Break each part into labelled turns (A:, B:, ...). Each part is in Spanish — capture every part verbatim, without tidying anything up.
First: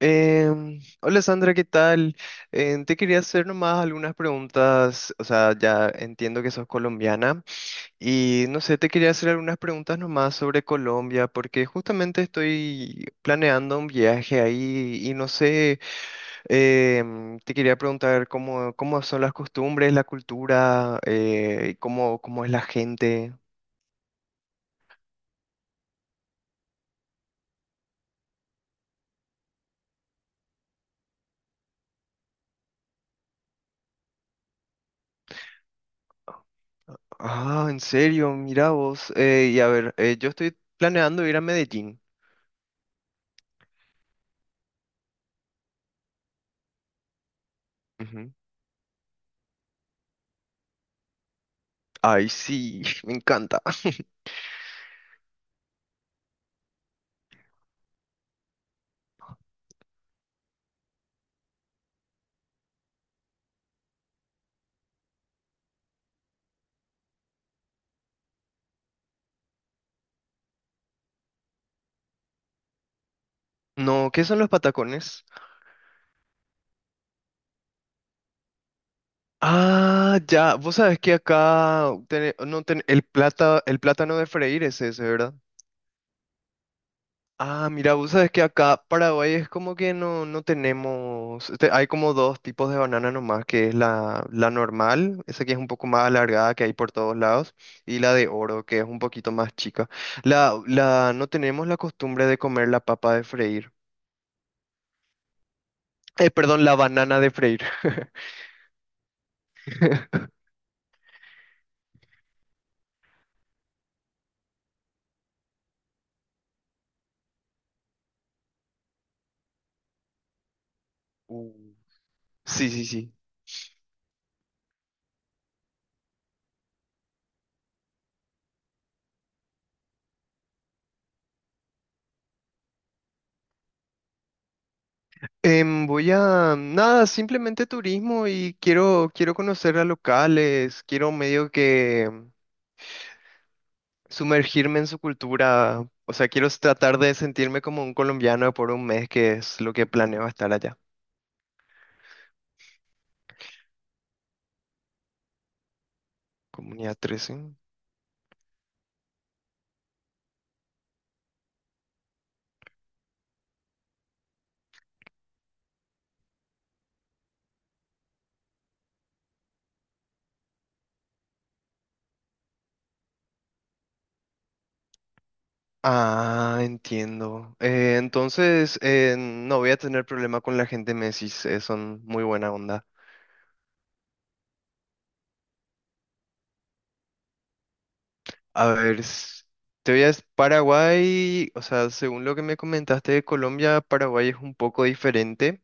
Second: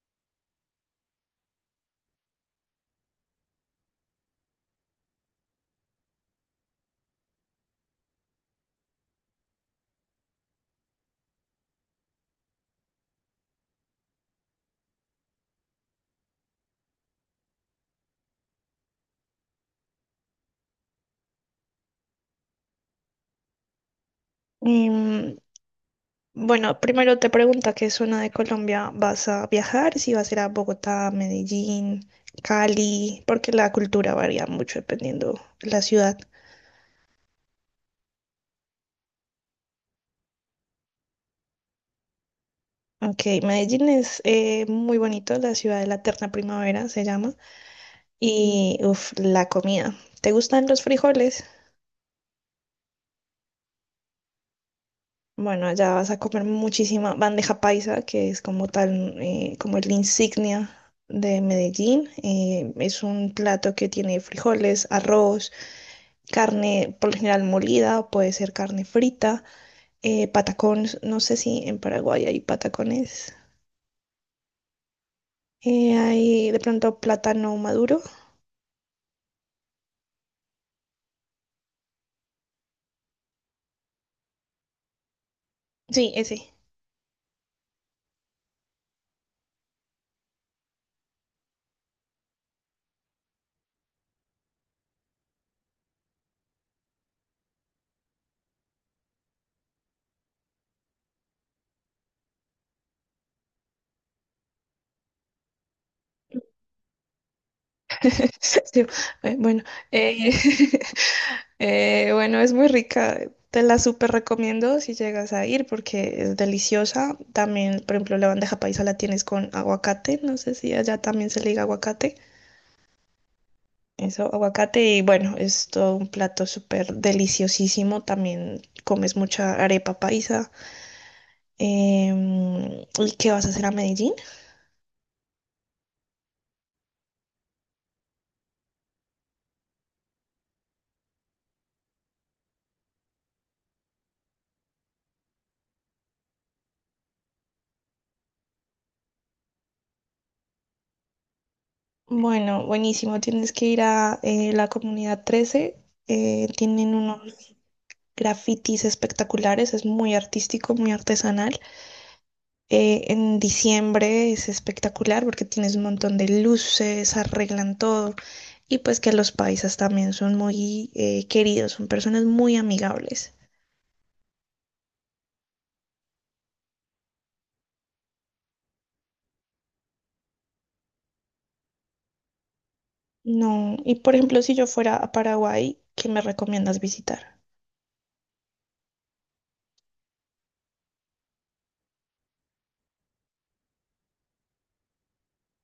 A: Em, hola Sandra, ¿qué tal? Em, te quería hacer nomás algunas preguntas, o sea, ya entiendo que sos colombiana y no sé, te quería hacer algunas preguntas nomás sobre Colombia porque justamente estoy planeando un viaje ahí y no sé, em, te quería preguntar cómo, cómo son las costumbres, la cultura, eh, y cómo, cómo es la gente.
B: Y mm, bueno, primero te pregunta qué zona de Colombia vas a viajar, si vas a ir a Bogotá, Medellín, Cali, porque la cultura varía mucho dependiendo la ciudad.
A: Ah, ¿en serio? Mira vos. Eh, y a ver, eh, yo estoy planeando ir a Medellín.
B: Ok, Medellín es eh, muy bonito, la ciudad de la eterna primavera se llama, y uff, la comida. ¿Te gustan los frijoles?
A: Ay, sí, me encanta.
B: Bueno, allá vas a comer muchísima bandeja paisa, que es como tal, eh, como la insignia de Medellín. Eh, es un plato que tiene frijoles, arroz, carne por lo general molida, o puede ser carne frita, eh, patacones, no sé si en Paraguay hay patacones,
A: No, ¿qué son los patacones?
B: eh, hay de pronto plátano maduro.
A: Ah, ya, vos sabés que acá tene- no ten- el plata, el plátano de freír es ese, ¿verdad?
B: Sí, ese.
A: Ah, mira, vos sabés que acá Paraguay es como que no, no tenemos, te- hay como dos tipos de banana nomás, que es la, la normal, esa que es un poco más alargada que hay por todos lados, y la de oro, que es un poquito más chica. La, la, no tenemos la costumbre de comer la papa de freír. Eh, perdón, la banana de freír.
B: Sí, eh, bueno, eh, eh, bueno, es muy rica. Te la súper recomiendo si llegas a ir porque es deliciosa. También, por ejemplo, la bandeja paisa la tienes con aguacate. No sé si allá también se le diga
A: Uh.
B: aguacate.
A: Sí, sí, sí.
B: Eso, aguacate y bueno, es todo un plato súper deliciosísimo. También comes mucha arepa paisa. Em, ¿y qué vas a hacer a Medellín?
A: Em, voy a, nada, simplemente turismo y quiero, quiero conocer a locales, quiero medio que sumergirme en su cultura, o sea, quiero tratar de sentirme como un colombiano por un mes, que es lo que planeo estar allá.
B: Bueno, buenísimo. Tienes que ir a eh, la comunidad trece. eh, tienen
A: Comunidad trece.
B: unos grafitis espectaculares. Es muy artístico, muy artesanal. Eh, en diciembre es espectacular porque tienes un montón de luces, arreglan todo. Y pues que los paisas también son muy eh, queridos, son personas muy amigables.
A: Ah, entiendo. Eh, entonces, eh, no voy a tener problema con la gente Messi, eh, son muy buena onda.
B: No, y por ejemplo, si yo fuera a Paraguay, ¿qué me recomiendas visitar?
A: A ver, s- te voy a... s- Paraguay, o sea, según lo que me comentaste de Colombia, Paraguay es un poco diferente.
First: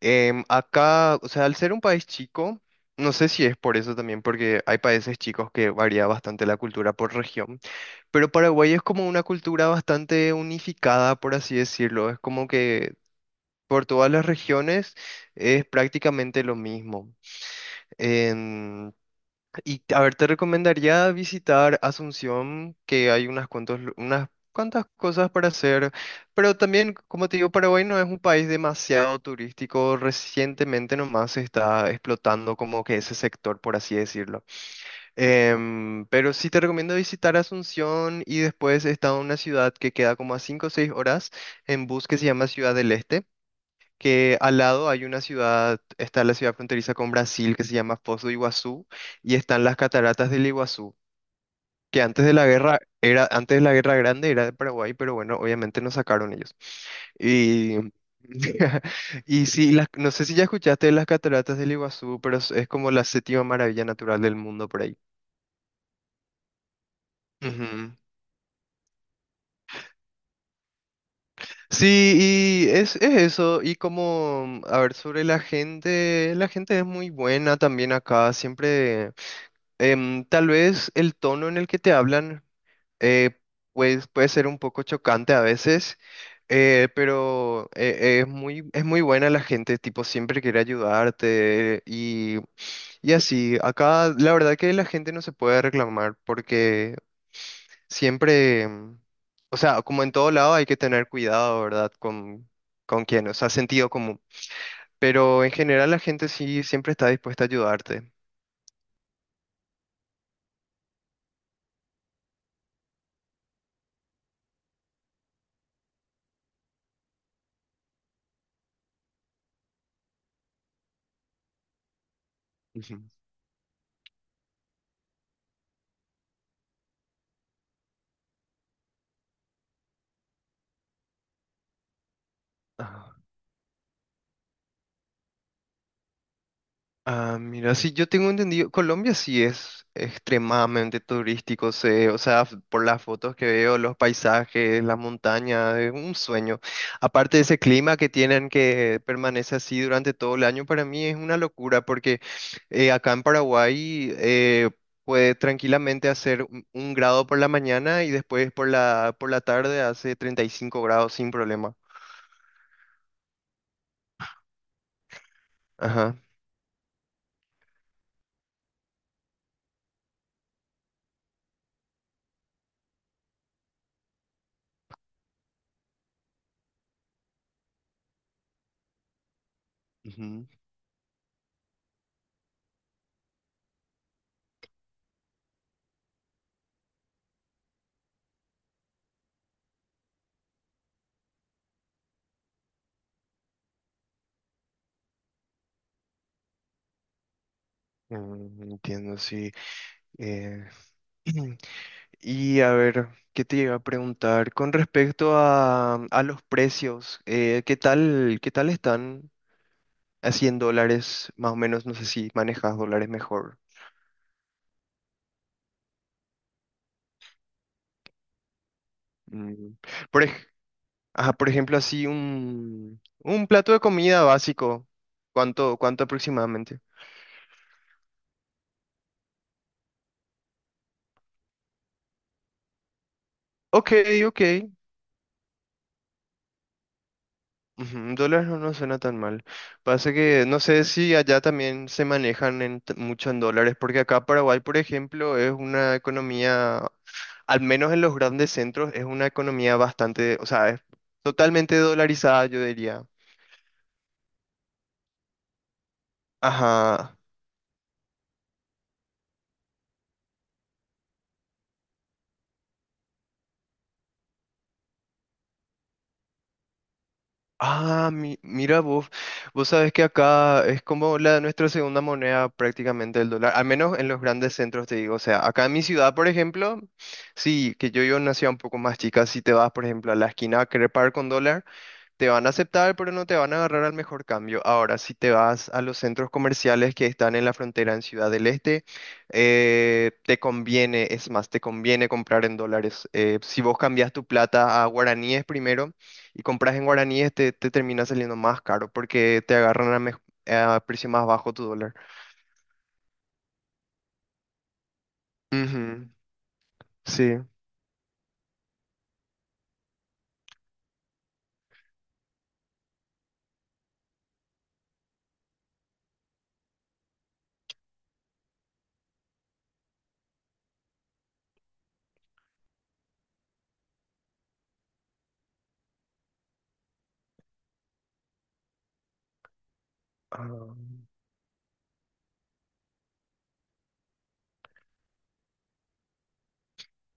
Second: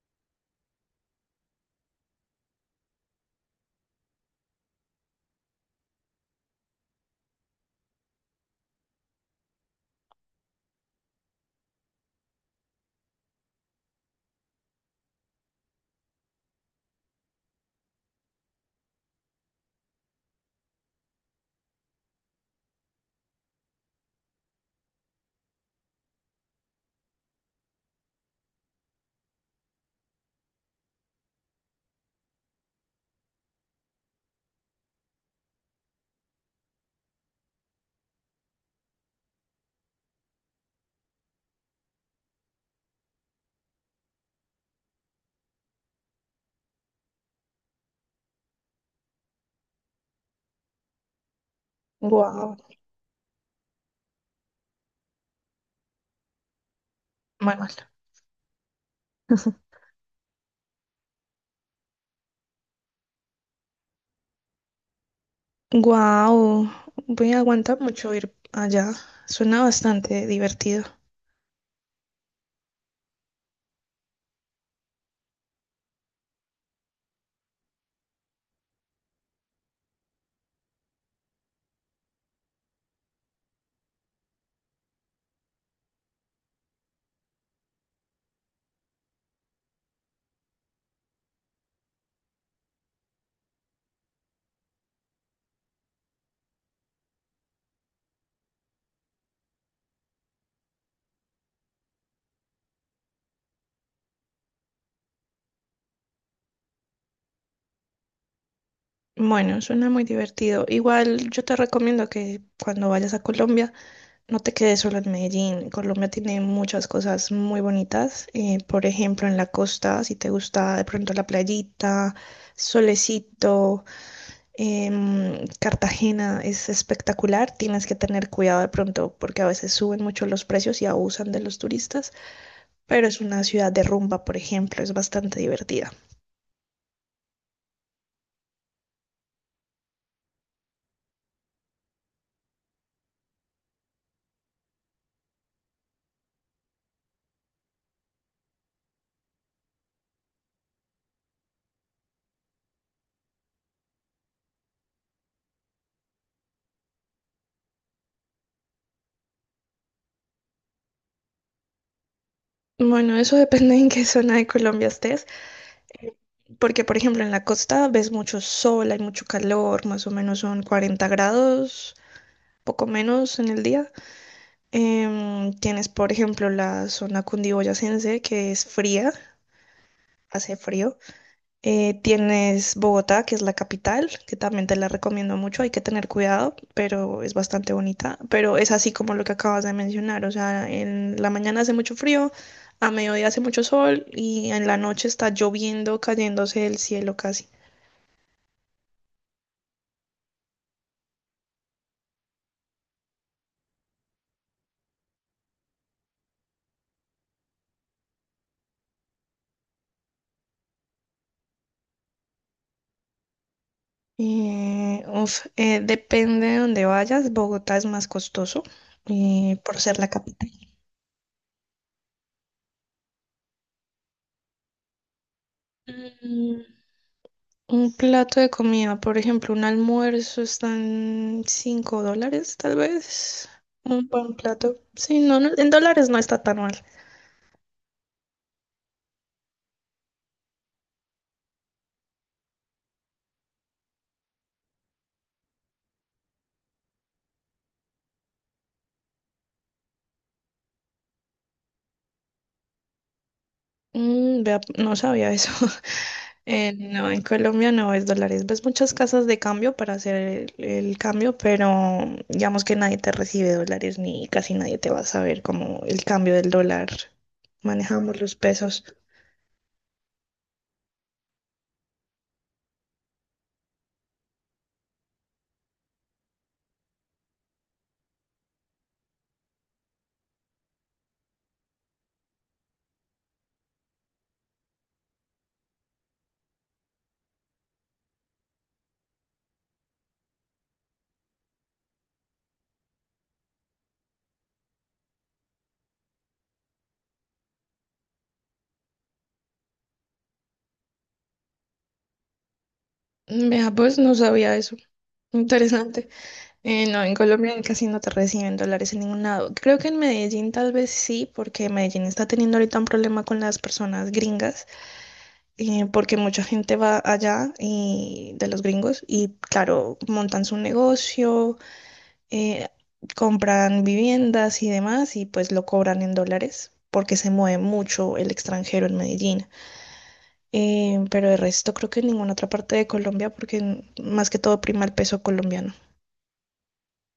A: Em, acá, o sea, al ser un país chico, no sé si es por eso también, porque hay países chicos que varía bastante la cultura por región, pero Paraguay es como una cultura bastante unificada, por así decirlo. Es como que por todas las regiones es prácticamente lo mismo. Y a ver, te recomendaría visitar Asunción, que hay unas cuantos, lu- unas cuantas cosas para hacer, pero también, como te digo, Paraguay no es un país demasiado turístico. Recientemente nomás se está explotando como que ese sector, por así decirlo. Em, pero sí te recomiendo visitar Asunción y después está una ciudad que queda como a cinco o seis horas en bus que se llama Ciudad del Este, que al lado hay una ciudad, está la ciudad fronteriza con Brasil que se llama Foz do Iguazú, y están las cataratas del Iguazú, que antes de la
B: Wow.
A: guerra era, antes de la Guerra Grande era de Paraguay, pero bueno, obviamente nos sacaron ellos.
B: Manuel.
A: Y, y sí, las- no sé si ya escuchaste de las cataratas del Iguazú, pero es, es como la séptima maravilla natural del mundo por ahí.
B: Guau, voy a aguantar
A: Ujú.
B: mucho ir allá. Suena bastante divertido.
A: Sí, y es, es eso, y como, a ver, sobre la gente, la gente es muy buena también acá, siempre. Em, tal vez el tono en el que te hablan, eh, pues, puede ser un poco chocante a veces, eh, pero eh, eh, es muy, es muy buena la gente, tipo, siempre quiere ayudarte y, y así. Acá la verdad que la gente no se puede reclamar porque siempre, mm, o sea, como en todo lado hay que tener cuidado, ¿verdad? Con, con quién, o sea, sentido común. Pero en general la gente sí siempre está dispuesta a ayudarte.
B: Bueno, suena muy divertido. Igual yo te recomiendo que cuando vayas a Colombia no te quedes solo en Medellín. Colombia tiene muchas cosas muy bonitas. Eh, por ejemplo, en la costa, si te gusta de pronto la playita,
A: Ujú.
B: solecito. Em, Cartagena es espectacular, tienes que tener cuidado de pronto porque a veces suben mucho los precios y abusan de los turistas, pero es una ciudad de rumba, por ejemplo, es bastante divertida.
A: Ah, mira, sí, yo tengo entendido, Colombia sí es extremadamente turístico, sé, o sea, f- por las fotos que veo, los paisajes, las montañas, es un sueño. Aparte de ese clima que tienen que permanece así durante todo el año, para mí es una locura porque eh, acá en Paraguay eh, puede tranquilamente hacer un, un grado por la mañana y después por la, por la tarde hace treinta y cinco grados sin problema.
B: Bueno, eso depende en qué zona de Colombia estés,
A: Ajá.
B: porque por ejemplo en la costa ves mucho sol, hay mucho calor, más o menos son cuarenta grados, poco menos en el día. Em, tienes por ejemplo la zona cundiboyacense que es fría,
A: Ujú.
B: hace frío. Eh, tienes Bogotá, que es la capital, que también te la recomiendo mucho, hay que tener cuidado, pero es bastante bonita. Pero es así como lo que acabas de mencionar, o sea, en la mañana hace mucho frío, a mediodía hace mucho sol y en la noche está lloviendo, cayéndose del cielo casi.
A: Mm, entiendo, sí. Eh, y a ver, ¿qué te iba a preguntar? Con respecto a, a los precios, eh, ¿qué tal, qué tal están así en dólares? Más o menos, no sé si manejas dólares mejor.
B: Eh, uf, eh, depende de dónde vayas, Bogotá es más costoso eh,
A: Mm,
B: por ser la
A: Por, ej-
B: capital.
A: ajá, por ejemplo, así un, un plato de comida básico. ¿Cuánto, cuánto
B: Mm,
A: aproximadamente?
B: Un plato de comida, por ejemplo, un almuerzo están cinco dólares, tal vez.
A: Ok,
B: Un buen
A: ok.
B: plato. Sí, no, no, en dólares no está tan mal.
A: Ujú, dólares no, no suena tan mal. Pasa que no sé si allá también se manejan en t- mucho en dólares, porque acá Paraguay, por ejemplo, es una economía, al menos en los grandes centros, es una economía bastante, o sea, es totalmente dolarizada, yo diría.
B: Mm, vea, no sabía eso. Eh, no,
A: Ajá.
B: en Colombia no es dólares. Ves muchas casas de cambio para hacer el, el cambio, pero digamos que nadie te recibe dólares ni casi nadie te va a saber como el cambio del dólar.
A: Ah,
B: Manejamos los
A: mi- mira
B: pesos.
A: vos, vos sabés que acá es como la nuestra segunda moneda prácticamente el dólar, al menos en los grandes centros te digo, o sea, acá en mi ciudad, por ejemplo, sí, que yo yo nací un poco más chica, si te vas, por ejemplo, a la esquina a querer pagar con dólar, te van a aceptar, pero no te van a agarrar al mejor cambio. Ahora, si te vas a los centros comerciales que están en la frontera en Ciudad del Este, eh, te conviene, es más, te conviene comprar en dólares. Eh, si vos cambias tu plata a guaraníes primero y compras en guaraníes, te, te termina saliendo más caro porque te agarran a, mej- a precio más bajo tu dólar.
B: Mm, Vea, pues no sabía eso. Interesante.
A: Ujú,
B: Eh, no, en
A: sí.
B: Colombia casi no te reciben dólares en ningún lado. Creo que en Medellín tal vez sí, porque Medellín está teniendo ahorita un problema con las personas gringas, eh, porque mucha gente va allá y, de los gringos y claro, montan su negocio, eh, compran viviendas y demás y pues lo cobran en dólares porque se mueve mucho el extranjero en Medellín.
A: Ah.
B: Eh, pero el resto creo que en ninguna otra parte de Colombia porque más que todo prima el peso colombiano.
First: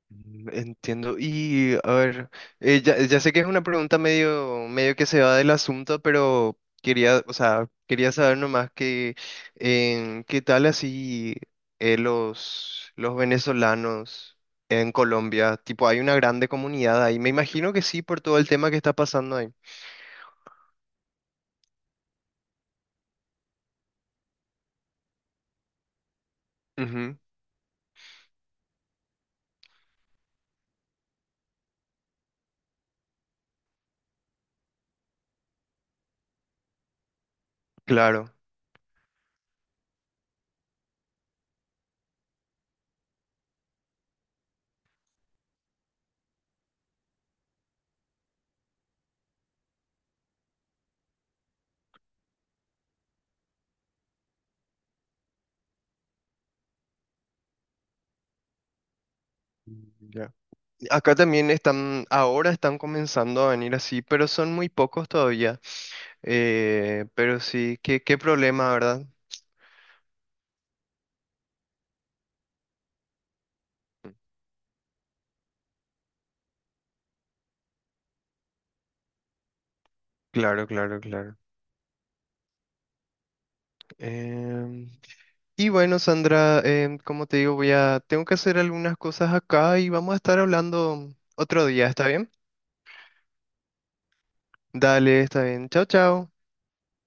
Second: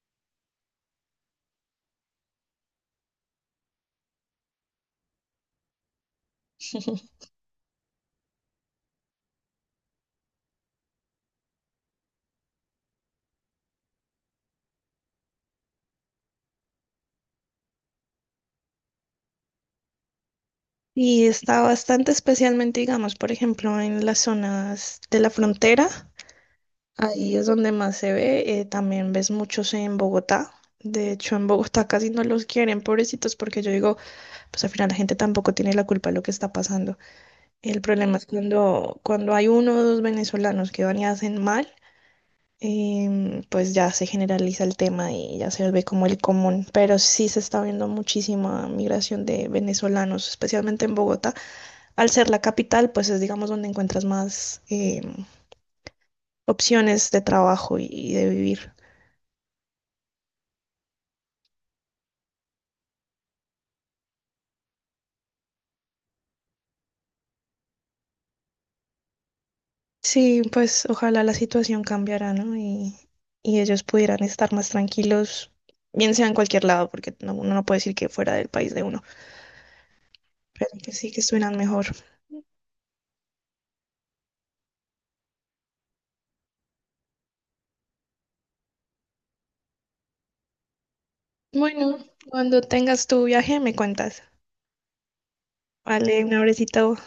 A: Mm, entiendo. Y a ver, eh, ya, ya sé que es una pregunta medio, medio que se va del asunto, pero quería, o sea, quería saber nomás que en qué tal así eh, los, los venezolanos en Colombia, tipo, hay una grande comunidad ahí. Me imagino que sí por todo el tema que está pasando ahí.
B: Y está bastante especialmente, digamos, por ejemplo, en las zonas de la frontera.
A: Ujú,
B: Ahí es donde más se ve. eh, también ves muchos en Bogotá. De hecho, en Bogotá casi no los quieren, pobrecitos, porque yo digo, pues al final la gente tampoco tiene la culpa de lo que está pasando. El problema es
A: claro.
B: cuando, cuando hay uno o dos venezolanos que van y hacen mal, em, pues ya se generaliza el tema y ya se ve como el común. Pero sí se está viendo muchísima migración de venezolanos, especialmente en Bogotá al ser la capital, pues es, digamos, donde encuentras más eh, opciones de trabajo y, y, de vivir.
A: Mm, ya. Acá también están, ahora están comenzando a venir así, pero son muy pocos todavía. Eh, pero sí, qué, qué problema, ¿verdad?
B: Sí, pues ojalá la situación cambiara, ¿no? Y, y, ellos pudieran estar más tranquilos, bien sea en cualquier lado, porque no, uno no puede decir que fuera del país de uno,
A: Claro,
B: pero que
A: claro,
B: sí, que
A: claro.
B: estuvieran mejor.
A: Em, y bueno, Sandra, em, como te digo, voy a, tengo que hacer algunas cosas acá y vamos a estar hablando otro día,
B: Bueno,
A: ¿está bien?
B: cuando tengas tu viaje me cuentas.
A: Dale, está bien. Chao,
B: Vale,
A: chao.
B: un abrecito.